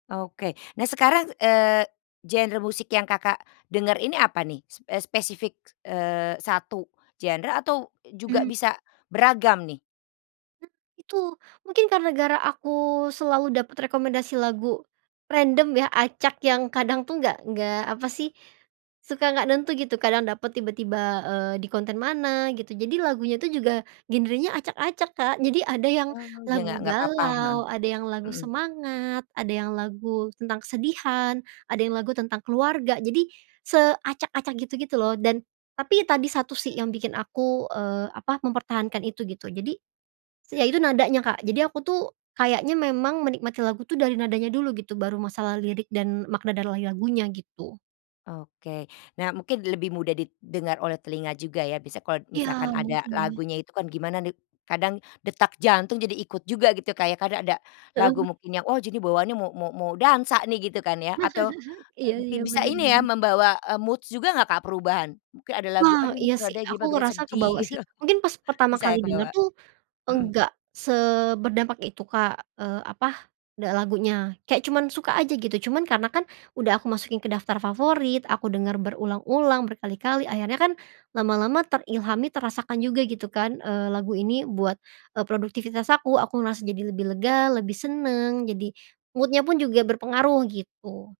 Oke. Nah, sekarang, eee, genre musik yang Kakak dengar ini, apa nih? Spe spesifik, eee, 1 genre atau e juga Mmm. bisa beragam, nih? M itu mungkin gara aku selalu dapat rekomendasi lagu random ya, acak yang kadang tuh, nggak nggak apa sih, suka nggak nentu gitu. Kadang dapat tiba-tiba, eee, di konten mana gitu, jadi lagunya itu juga genrenya acak-acak, Kak. Jadi, ada yang Oh, je lagu ngga nggak papa, heeh. galau, ada yang lagu Mhm. semangat, ada yang lagu tentang kesedihan, ada yang lagu tentang keluarga. Jadi, seacak-acak, gitu gitu loh, dan tapi tadi satu sih, yang bikin aku, eee, apa, mempertahankan itu, gitu. Jadi, yaitu nadanya, Kak. Jadi, aku tuh, kayaknya memang menikmati lagu, tuh, dari nadanya dulu, gitu, baru masalah lirik dan makna dari lagunya, gitu. Oke. Nah, mungkin lebih mudah didengar oleh telinga juga, ya. Bisa kalau Iya, misalkan ada mungkin, ya. lagunya itu kan, gimana nih, kadang detak jantung jadi ikut juga, gitu. Kayak, kan ada lagu Heeh. mungkin yang, wah, jadi bawaannya mau mau mau dansa nih, gitu kan ya, atau e Iya bi iya, bisa bener ini ya, bener. membawa, eee, moods juga nggak, Kak, perubahan. Mungkin ada lagu, Wah, aduh ini iya kok sih. nadanya gimana Aku bikin ngerasa sedih, kebawa sih, mungkin pas pertama bisa ya, kali denger kebawa? tuh, Mhm. enggak seberdampak itu Kak, eee, apa, lagunya, kayak cuman suka aja, gitu. Cuman karena kan, udah aku masukin ke daftar favorit, aku denger berulang-ulang, berkali-kali, akhirnya kan, lama-lama terilhami, terasakan juga gitu kan, eee, lagu ini buat, eee, produktivitas aku, aku ngerasa jadi lebih lega, lebih seneng. Jadi mood-nya pun juga berpengaruh, gitu.